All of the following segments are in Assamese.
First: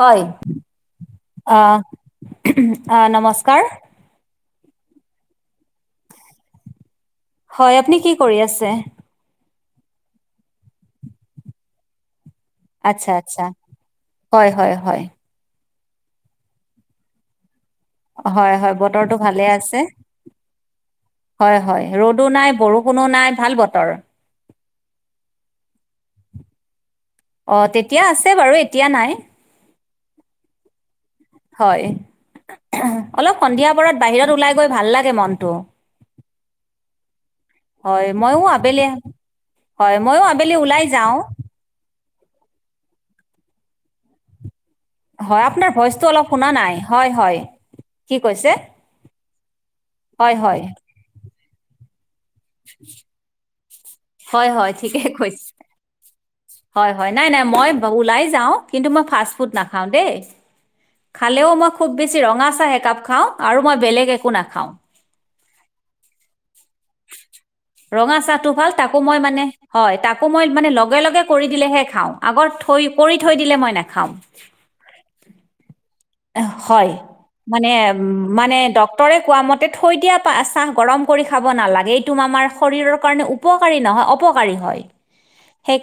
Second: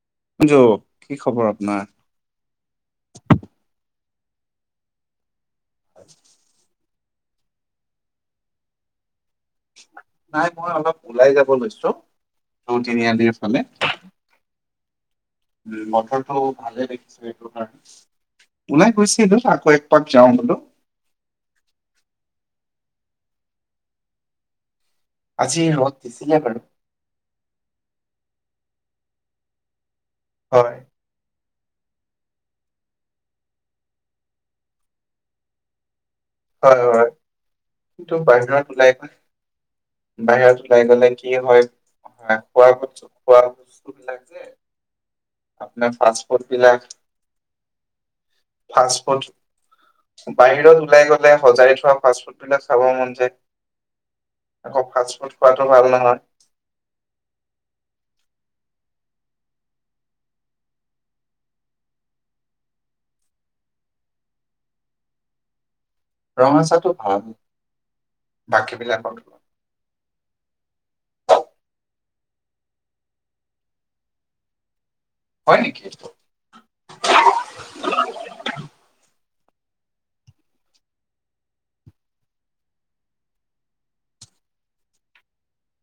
হয়, অঞ্জু কি খবৰ আপোনাৰ? নমস্কাৰ। হয় [unintelligible] হয়, আপুনি কি কৰি আছে? নাই পোৱা, অলপ ওলাই যাব লৈছো। টো আচ্ছা তিনিআলিৰ আচ্ছা ফালে। হয় হয় হয় বতৰ টো ভালে দেখিছো এক প্ৰকাৰ। হয় হয় ওলাই বতৰটো গৈছিলো ভালে আছে আকৌ এক পাক যাওঁ বোলো। হয়, হয় ৰ'দো নাই বৰষুণো নাই ভাল বতৰ। আজি ৰ'দ দিছিলে বাৰু। অ' তেতিয়া আছিলে বাৰু এতিয়া নাই। হয়। হয়। অলপ সন্ধিয়া পৰত বাহিৰত ওলাই গৈ ভাল লাগে মনটো। হয়, হয়। হয় কিন্তু ময়ো বাহিৰত আবেলি ওলাই গৈ, হয় ময়ো আবেলি বাহিৰত ওলাই গ'লে যাওঁ কি হয়। খোৱা পাছত খোৱাৰ বস্তু বোৰ ধাকি থব লাগে [unintelligible] হয় আপোনাৰ ভইচটো অলপ পাসপৰ্ত শুনা নাই বিলাক হয় হয় কি কৈছে হয় [unintelligible] হয় বাহিৰত ওলাই গ'লে সজাই থোৱা ফাষ্টফুড বিলাক খাব মন যায়। হয় হয় আকৌ ঠিকে ফাষ্ট ফুড কৈছে খোৱাতটো ভাল নহয়। হয়, হয়। নাই নাই মই ওলাই যাওঁ কিন্তু মই ফাষ্ট ফুড নাখাওঁ দেই। খালেও মই খুব বেছি ৰঙা চাহ একাপ খাওঁ, আৰু মই বেলেক একো নাখাওঁ। ৰঙা চাহ টো ভাল ৰঙা চাহটো ভাল বাকী তাকো বিলাকত মই কৈ? মানে হয়। তাকো মই লগে লগে কৰি দিলেহে খাওঁ, আগতে কৰি থৈ দিলে মই নাখাওঁ। হয় নেকি এইটো? হয়। মানে মানে ডক্তৰে কোৱা মতে থৈ দিয়া চাহ গৰম কৰি খাব নালাগে। টোম আমাৰ শৰীৰৰ কাৰণে উপকাৰী নহয় অপকাৰী হয়।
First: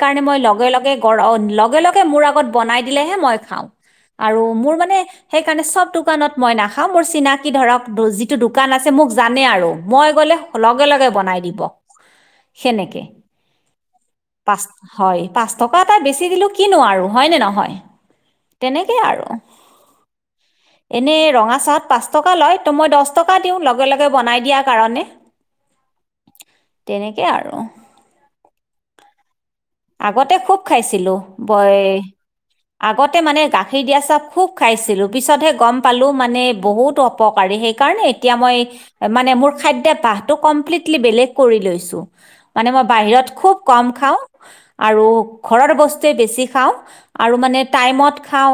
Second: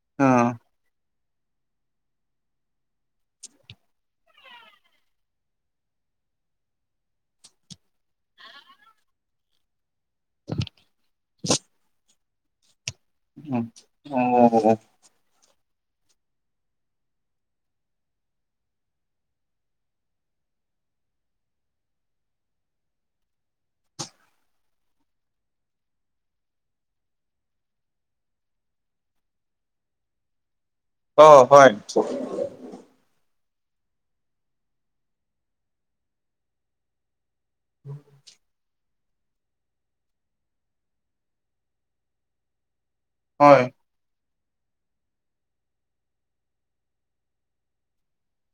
সেই কাৰণে মই অ লগে লগে গৰ, লগে লগে মোৰ আগত বনাই দিলেহে মই খাওঁ। আৰু মোৰ মানে সেইকাৰণে চব দোকানত মই নাখাওঁ, মোৰ চিনাকি ধৰক যিটো দোকান আছে মোক জানে আৰু, মই গ'লে লগে লগে বনাই দি দিব সেনেকে। উ, পাঁচ অ' হয়, পাঁচ টকা অলপ বেছি দিলোঁ, কিনোঁ আৰু। হয় নে নহয়? তেনেকেই আৰু। [inaudible] এনে ৰঙা চাহত পাঁচ টকা লয় ত' মই দহ টকা দিওঁ লগে লগে বনাই দিয়াৰ কাৰণে। [inaudible] তেনেকে আৰু। আগতে খুব খাইছিলোঁ অ', হয়, বয় আগতে মানে গাখীৰ দিয়া চাহ খুব খাইছিলোঁ পিছতহে গম পালোঁ মানে বহুত অ অপকাৰী সেইকাৰণে এতিয়া মই মানে মোৰ খাদ্য বাহটো কমপ্লিটল বেলেগ কৰি লৈছোঁ, মানে মই বাহিৰত খুব হয়, কম খাওঁ আৰু ঘৰৰ বস্তুৱে বেছি খাওঁ। আৰু মানে টাইমত খাওঁ।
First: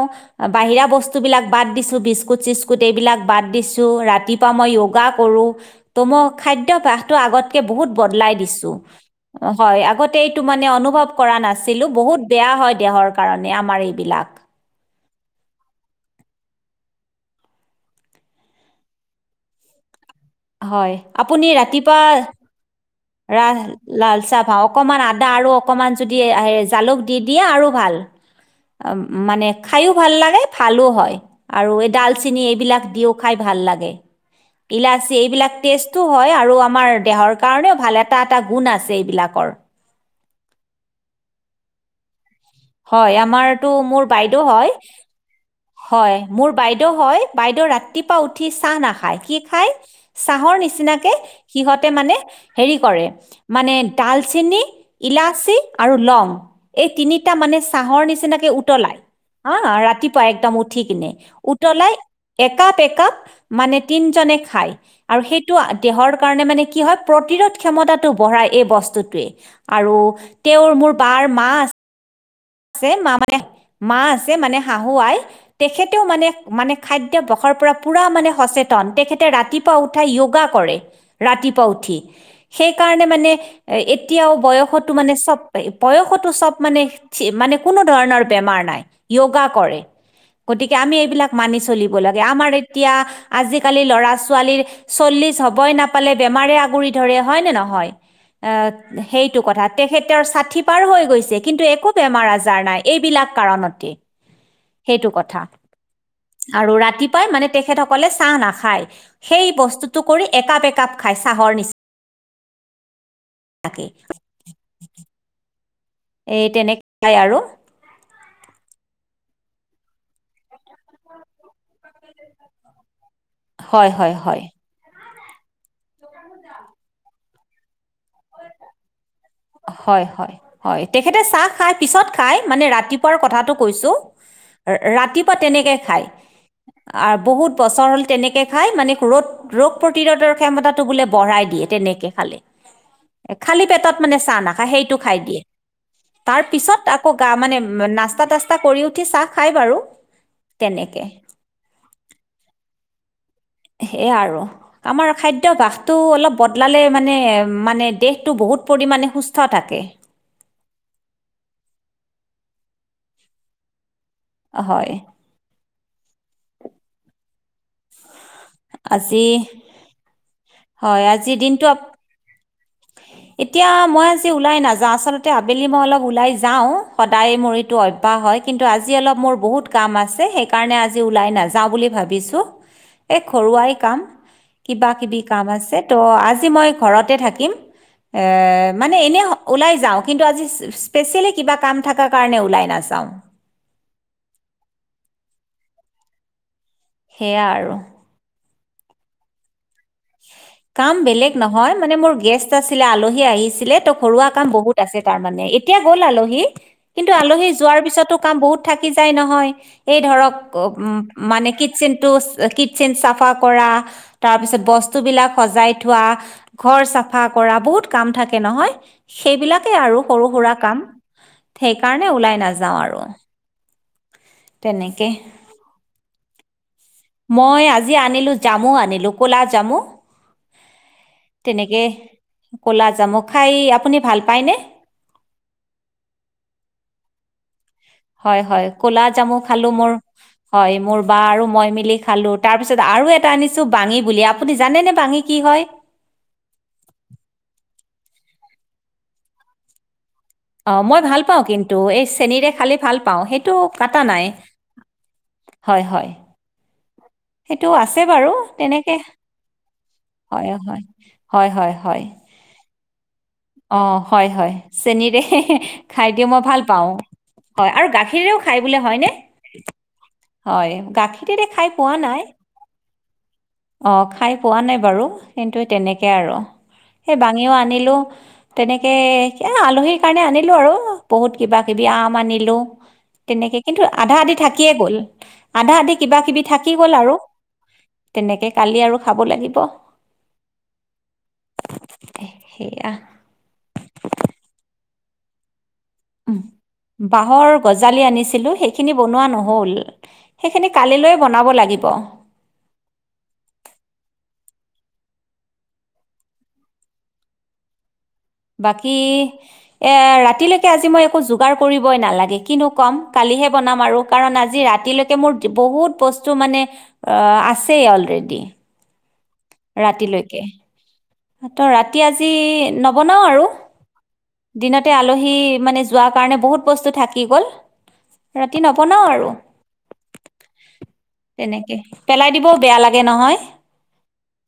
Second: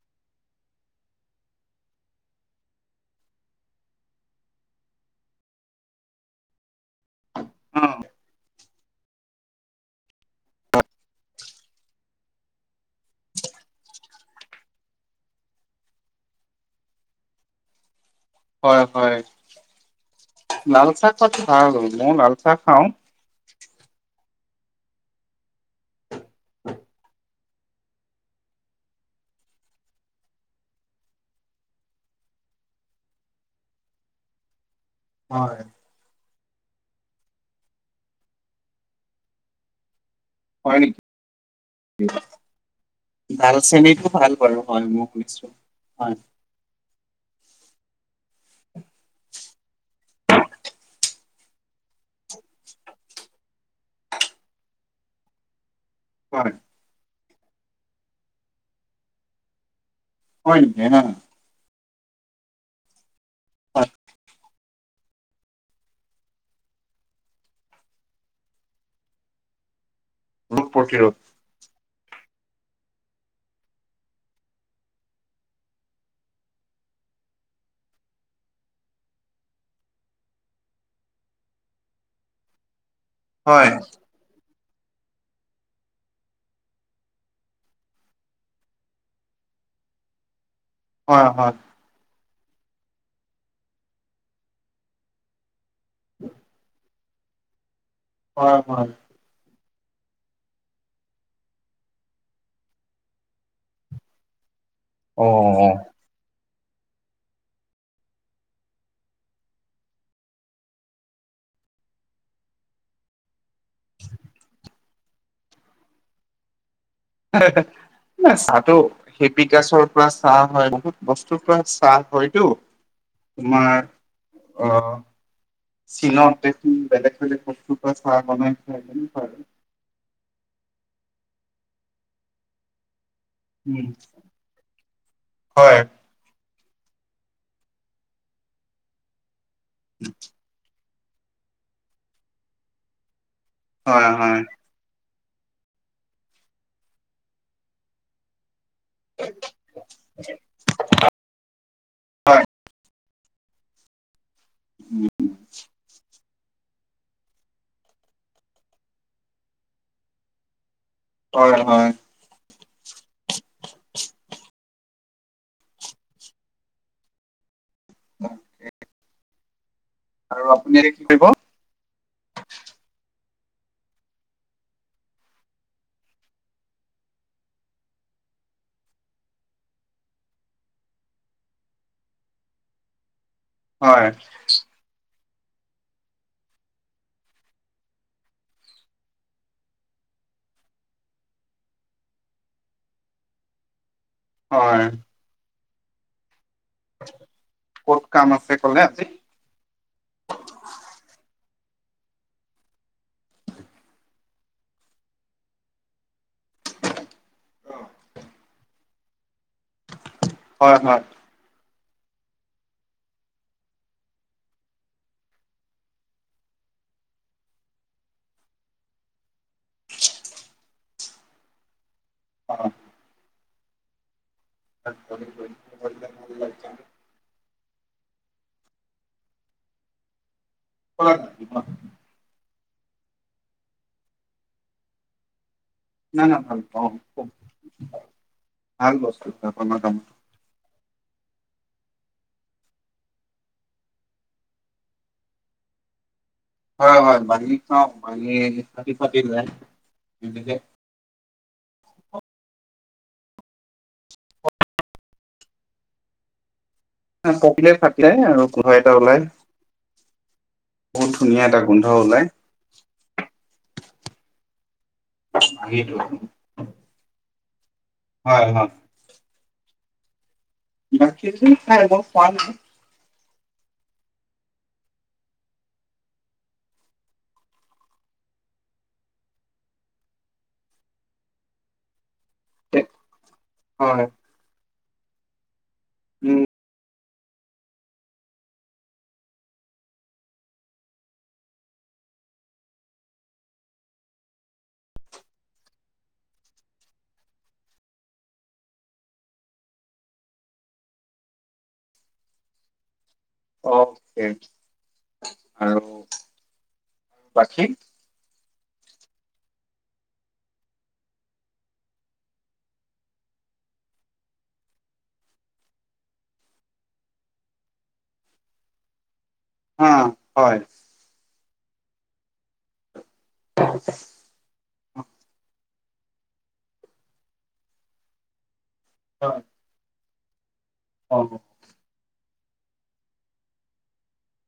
বাহিৰা বস্তুবিলাক বাদ দিছোঁ, বিস্কুট চিস্কুট এইবিলাক বাদ দিছোঁ ৰাতিপুৱা মই য়োগা কৰোঁ। ত' মই খাদ্য ভ্যাসটো আগতকে বহুত অ', বদলাই দিছোঁ, হয় আগতে এই টো মানে অনুভৱ কৰা নাছিলোঁ, বহুত বেয়া হয় দেহৰ কাৰণে আমাৰ এইবিলাক। হয় হয়, লাল হয়, চাহ খোৱাটো ভাল, মই লাল চাহ খাওঁ। ৰাহ লাল চাহ ভা, অকমান আদা আৰু অকমান যদি হে জালুক দি দিয়া আৰু ভাল। আ, মানে খায়ো ভাল লাগে, ভালো হয়। আৰু এই ডাল চিনি এইবিলাক দিও খাই ভাল লাগে। ইলা এইবিলাক হয়, টেষ্টো হয় আৰু আমাৰ দেহৰ কাৰণেও ভাল এটা এটা গুণ আছে এইবিলাকৰ। হয় নেকি? হয় আমাৰটো ডালচেনিটো মোৰ ভাল বাইদেউ বাৰু হয়। [unintelligible] হয় মোৰ বাইদেউ হয়, বাইদেউ ৰাতিপুৱা উঠি চাহ নাখায় কি খায় চাহৰ নিচিনাকে সিহঁতে মানে হেৰি কৰে মানে ডাল চিনি, ইলাচি আৰু লং হয়, এই তিনিটা মানে চাহৰ নিচিনাকে উতলাই হা, ৰাতিপুৱা পুৱা একদম হয় নেকি? উঠি হা, কিনে, উতলাই একাপ একাপ মানে হয়, তিনজনে খায়। আৰু সেইটো দেহৰ কাৰণে কি হয় প্ৰতিৰোধ ক্ষমতাটো বঢ়াই এই বস্তুটোৱে। আৰু ৰোগ তেওঁৰ মোৰ প্ৰতিৰোধ বাৰ মা আছ ছে মা মানে মা আছে মানে শাহু আই। তেখেতেও মানে মানে খাদ্যবসৰ পৰা পুৰা মানে সচেতন, তেখেতে ৰাতি পুৱা উঠাই য়োগা কৰে, ৰাতিপুৱা উঠি সেইকাৰণে মানে হয়, এ, এতিয়াও বয়সতো মানে চব, বয়সতো চব মানে মানে কোনো ধৰণৰ বেমাৰ নাই, য়োগা কৰে গতিকে আমি হয়, এইবিলাক হয়, মানি চলি বই লাগে আমাৰ এতিয়া আজিকালি ল'ৰা ছোৱালী চল্লিশ হ'বই নাপ ফালে বেমাৰে আগুৰি ধৰে হয় নে নহয়। হয়, হয়, সেইটো কথা, তেখেতৰ ষাঠি পাৰ হৈ গৈছে কিন্তু একো বেমাৰ আজাৰ নাই, এইবিলাক কাৰণতে সেইটো কথা। অ', আৰু ৰাতিপুৱাই মানে তেখেতসকলে চাহ নাখায়। সেই বস্তুটো কৰি একাপ একাপ খাই চাহ নিচিন [inaudible] তাকে। এই তেনেকে হয়, হয়। নাই চাহটো হিবিকাছ গছৰ পৰা চাহ হয় বহুত বস্তুৰ পৰা চাহ হয়টো। তোমাৰ হয় হয় হয় অ', চীনত দেখোন বেলেগ বেলেগ বস্তুৰ পৰা চাহ বনাই খায় তেনেকুৱা আৰু। হয়, হয়, হয়, তেখেতে চাহ খায় পিছত খায়, মানে ৰাতিপুৱাৰ কথাটো উম, কৈছো, ৰাতিপুৱা তেনেকে হয়, খায়। আ, বহুত বছৰ হ'ল তেনেকে খায়, মানে ৰোগ ৰোগ প্ৰতিৰোধৰ ক্ষমতাটো বোলে বঢ়াই দিয়ে তেনেকে খালে, খালি পেট ত হয়, মানে চাহ হয়, নাখায়, সেইটো দিয়ে তাৰ পিছত আকৌ গা মানে নাস্তা তাস্তা তা কৰি উঠি চাহ খায় বাৰু, তেনেকে। হয়। সেয়াই আৰু, আমাৰ খাদ্যভাসটো অলপ বদলালে মানে মানে দেহটো বহুত পৰিমাণে সুস্থ থাকে। হয়, হয়। হয়। [inaudible] আজি, আৰু আপুনি এতিয়া কি হয়, কৰিব আজি দিনটো [inaudible] এতিয়া মই আজি ওলাই নাযাওঁ, আচলতে আবেলি মই অলপ ওলাই যাওঁ, সদায় মৰি টো অভ্যাস হয়, কিন্তু আজি মোৰ বহুত কাম আছে সেই কাৰণে আজি ওলাই নাযাওঁ বুলি ভাবিছো। [inaudible] এই ঘৰুৱাই কাম, হয় কিবা কিবি কাম আছে, ত' আজি মই ঘৰতে থাকিম। এ মানে এনেই ওলাই যাওঁ, কিন্তু আজি স্পেচিয়েলি কিবা কাম থকা কাৰণে ওলাই নাযাওঁ। হয়। সেয়া আৰু ক'ত কাম আছে ক'লে আজি? কাম বেলেগ নহয়, মানে মোৰ গেষ্ট আছিলে আলহী আহিছিলে ত' ঘৰুৱা কাম বহুত আছে তাৰমানে, এতিয়া গ'ল আলহী। কিন্তু আলহী যোৱাৰ পিছতো কাম বহুত থাকি যায় নহয়, এই ধৰক হয় হয় মানে কিটচেনটো কিটচেন চাফা কৰা তাৰপিছত বস্তুবিলাক সজাই থোৱা, ঘৰ চাফা কৰা বহুত কাম থাকে নহয়। সেইবিলাকেই আৰু সৰু সুৰা কাম, সেইকাৰণে ওলাই নাযাওঁ আৰু। তেনেকে। মই আজি আনিলোঁ, জামু আনিলোঁ ক'লা জামু। তেনেকে নাই ক'লা জামু খাই আপুনি ভাল পায় নে? নাই নাই ভাল পাওঁ ক হয়, হয়, ক'লা জামু খালোঁ আপোনাৰ মোৰ কামত হয় মোৰ বা আৰু মই মিলি খালো। তাৰপিছত আৰু এটা আনিছো বাঙি বুলি আপুনি জানেনে বাঙি কি হয়? হয়, হয় বাঙি খাওঁ বাঙি ফাটি ফাট যায়। তেনেকে অ' মই ভাল পাওঁ কিন্তু, এই চেনীৰে খালে ভাল পাওঁ, সেইটো কাটা নাই। হয়, হয় সেইটো পকিলে ফাটি আছে যায় বাৰু। আৰু গোন্ধ এটা তেনেকে ওলাই হয়, হয়। বহুত ধুনীয়া হয়, এটা হয়, গোন্ধ হয়। ওলাই অ' হয় হয়, চেনীৰে বাঙিটো খাই দিওঁ মই ভাল পাওঁ, হয় আৰু গা খীৰেও হয় খায় হয় বোলে হয়নে? হয় বাকী গাখীৰেৰে খায় নাই পোৱা মই খোৱা নাই। অঁ খাই পোৱা নাই বাৰু, কিন্তু তেনেকৈ আৰু। সেই বাঙিও আনিলো তেনেকে এ আলহীৰ কাৰণে আনিলো আৰু বহুত কিবা কিবি আম আনি লো। তেনেকে কিন্তু হয় আধা আধি থাকিয়ে গ'ল, আধা আধি কিবা কিবি উম থাকি গ'ল আৰু। তেনেকে কালি আৰু খাব লাগিব। সে সেইয়া। উহঃ বাঁহৰ গজালি আনিছিলোঁ সেইখিনি বনোৱা নহ'ল। সেইখিনি কালিলৈ বনাব লাগিব। অ'কে, আৰু বাকী? বাকী, এ ৰাতিলেকে আজি মই একো যোগাৰ কৰিবই নালাগে কিনো ক'ম কালিহে বনাম আৰু। কাৰণ আজি ৰাতিলেকে মোৰ বহুত বস্তু মানে আছেই অলৰেডি। হা ৰাতিলৈকে, হয় ত ৰাতি আজি নবনাও আৰু। [unintelligible] দিনতে আলহী মানে যোৱাৰ কাৰণে বহুত বস্তু থাকি গ'ল। ৰাতি নবনাও আৰু। হয় অ অ। তেনেকে, পেলাই দিবও বেয়া লাগে নহয়‌।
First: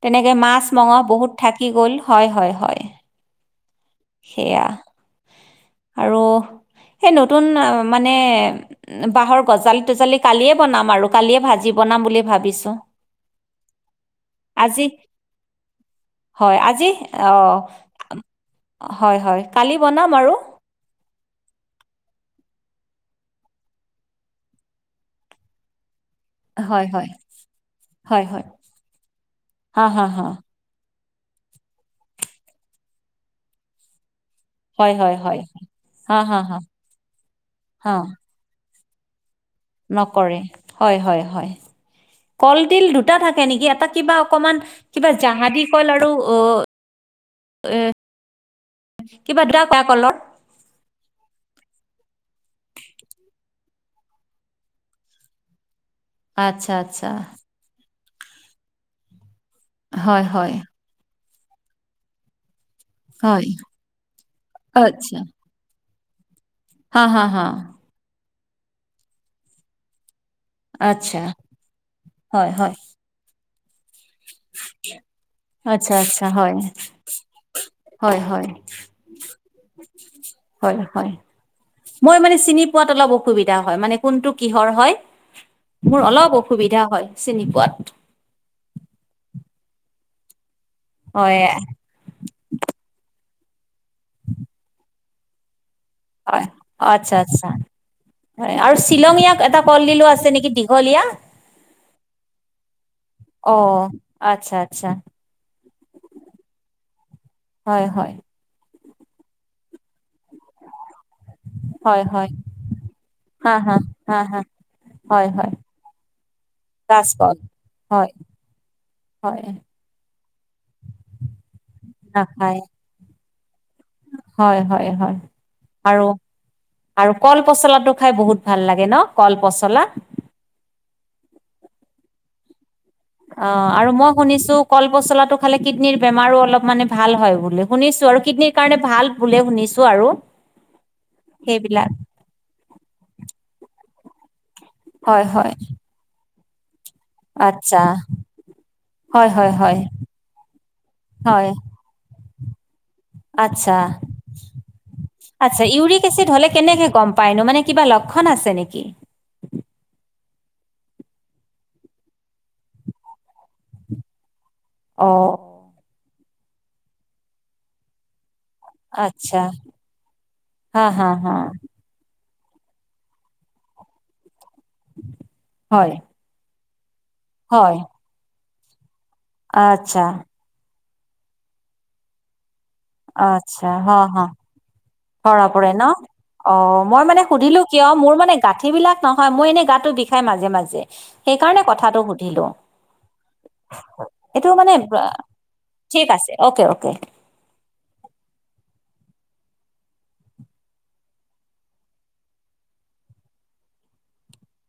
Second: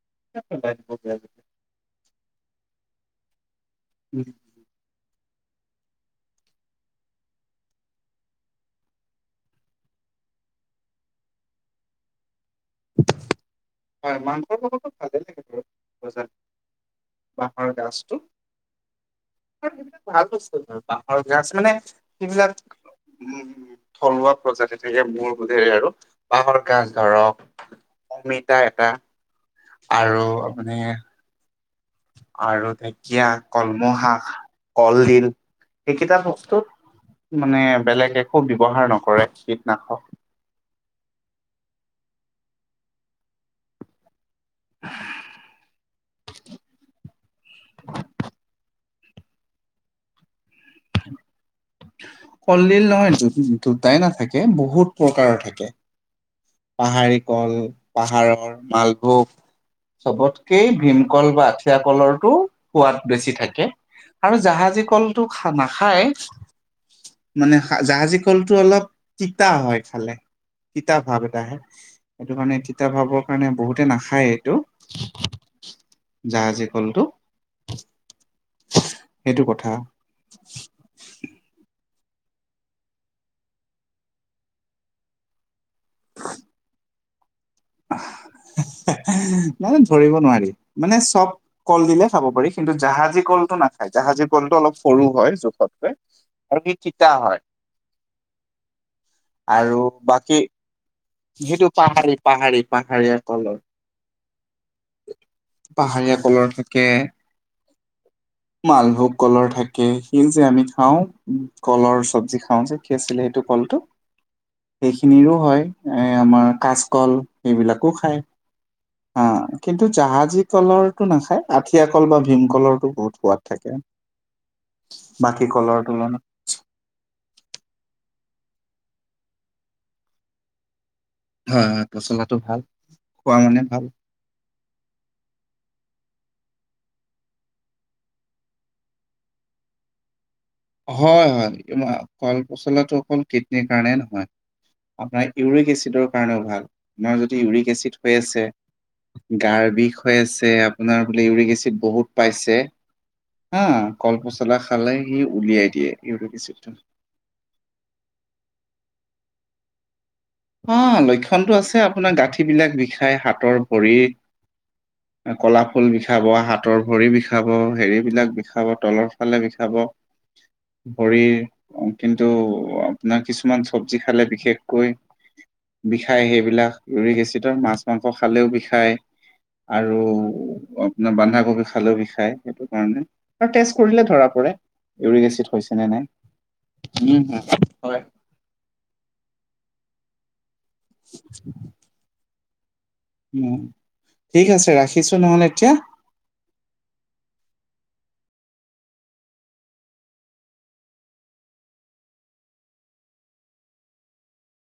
তেনেকে মাছ, লাগিব মঙহ বেয়া বহুত থাকি গ'ল, হয় হয় হয়। লাগে। সেইয়া। আৰু সেই নতুন মানে বাঁহৰ গজালি তজালি কালিয়ে বনাম আৰু কালিয়ে ভাজি বনাম বুলি ভাবিছোঁ। [unintelligible] হয় মাংসৰ আজি লগতো ভালেই লাগে বাৰু গজালি, হয় আজি অঁ বাঁহৰ গাজটো। হয় হয়। আৰু কালি বনাম সেইবিলাক ভাল আৰু বস্তু ধৰ বাঁহৰ গাজ, মানে সেইবিলাক উম উম, থলুৱা প্ৰজাতি থাকে মোৰ বোধেৰে আৰু। বাঁহৰ হয় গাজ হয় ধৰক, হয় হয় অমিতা এটা হা হা আৰু হা মানে আৰু ঢেকীয়া কলমৌশাক হয় কল হয় দিল হয় সেইকেইটা হা হা হা বস্তুত মানে হা বেলেগ একো ব্যৱহাৰ নকৰে কীটনাশক। নকৰে হয় হয় হয়। কলদিল দুটা থাকে নেকি এটা কিবা অকমান কিবা জাহাজি কল আৰু এ কিবা [unintelligible] কলত কলডিল নহয় দুটাই নাথাকে বহুত প্ৰকাৰৰ থাকে। আচ্ছা আচ্ছা পাহাৰী কল পাহাৰৰ, মালভোগ হয় হয় চবতকে ভীমকল বা আঠিয়া কলৰটো সোৱাদ বেছি হয় থাকে, আৰু জাহাজী আচ্ছা কলটো খা নাখায়। হা হা হা মানে জাহাজী কলটো অলপ তিতা হয় খালে তিতা আচ্ছা ভাৱ আহে সেইটো হয় কাৰণে হয় তিয়া ভাৱক কাৰণে বহুতে নাখায় এইটো আচ্ছা আচ্ছা হয় জাহজী কলটো। হয়, হয়, সেইটো কথা হয়, হয়। মই মানে চিনি পোৱাত অলপ অসুবিধা হয়, মানে কোনটো কিহৰ হয়। মোৰ অলপ অসুবিধা হয় চিনি পোৱাত। মানে ধৰিব নোৱাৰি মানে চব হয় কল দিলে খাব পাৰি। কিন্তু জাহাজী কলটো নাখায়, জাহাজী কলটো অলপ সৰু হয় জোখতকৈ। হয় আৰু সি তিতা আচ্ছা, হয় আচ্ছা হয় আৰু শ্বিলঙীয়া এটা আৰু কলডিলো আছে বাকী নেকি দী হলিয়া। সেইটো পাহাৰি পাহাৰি পাহাৰীয়ী অ কলৰ। আচ্ছা, আচ্ছা। পাহাৰীয়া কলৰ থাকে। হয়, হয়। মালভোগ কলৰ থাকে। সেই যে আমি খাও হয় কলৰ হয় চব্জি খাও যে কি আছিলে সেইটো হা হা কলটো। হা, হা। সেইখিনিৰো হয় এই আমাৰ কাচকল এইবিলাকো হয় খায়। হা হয় কিন্তু জাহাজী কলৰটো নাখায় আঠিয়া কল বা নাখায় ভীমকলৰো বহুত সোৱাদ থাকে। হয়, হয় বাকী কলৰ আৰু তুলনাত আৰু কল পচলাটো খাই বহুত ভাল লাগে ন কল পচলা। হয়, হয় পচলাটো ভাল। খোৱা মানে অ', ভাল আৰু মই শুনিছো কল পচলাটো খালে কিডনীৰ বেমাৰো অলপ মানে ভাল হয় বুলি শুনিছোঁ আৰু কিডনীৰ কাৰণে ভাল বোলে শুনিছোঁ আৰু। হয়, হয়, সেইবিলাক কল পচলাটো অকল কিডনীৰ কাৰণে নহয়। হয় আপোনাৰ হয় ইউৰিক এচিডৰ কাৰণেও ভাল আপোনাৰ যদি ইউৰিক আচ্ছা এচিড হৈ আছে হয় হয় গাৰ হয় বিষ হৈ আছে আপোনাৰ বোলে হয় ইউৰিক এচিড বহুত পাইছে হ আচ্ছা কল পচলা খালে সি আচ্ছা উলিয়াই দিয়ে ইউৰিক এচিড হ'লে এচিডটো। কেনেকৈ গ'ম পায়নো মানে কিবা লক্ষণ আছে নেকি? অ', আছে আপোনাৰ গাঁঠ বিলাক হাতৰ ভৰিৰ। অ কলা ফুল বিষাব হাতৰ ভৰি বিষাব হেৰিবলাক বিষ বিষাভ তলৰ আচ্ছা ফালে বিষাব হা হা ভৰি হা অ', কিন্তু আপোনাৰ কিছুমান চব্জি খালে বিশেষকৈ হয় বিষায় সেইবিলাক ইউৰিক এচিডৰ হয় মাছ মাংস খালেও বিষায়। আচ্ছা, আৰু আপোনাৰ বন্ধাকবি খালেও বিষাই। আচ্ছা হা, হা। ইউৰিক ধৰা এচিড পৰে হৈছে নে ন নাই অ', মই উম মানে সুধিলো কিয় হয় মোৰ মানে গাঠি বিলাক নহয় মই এনেই গাটো বিষাই মাজে, মাজে সেইকাৰণে কথাটো সুধিলো। উ এইটো ঠিক আছে মানে আ, ৰাখিছো নহ'লে এতিয়া। ঠিক আছে, অ'কে, অ'কে।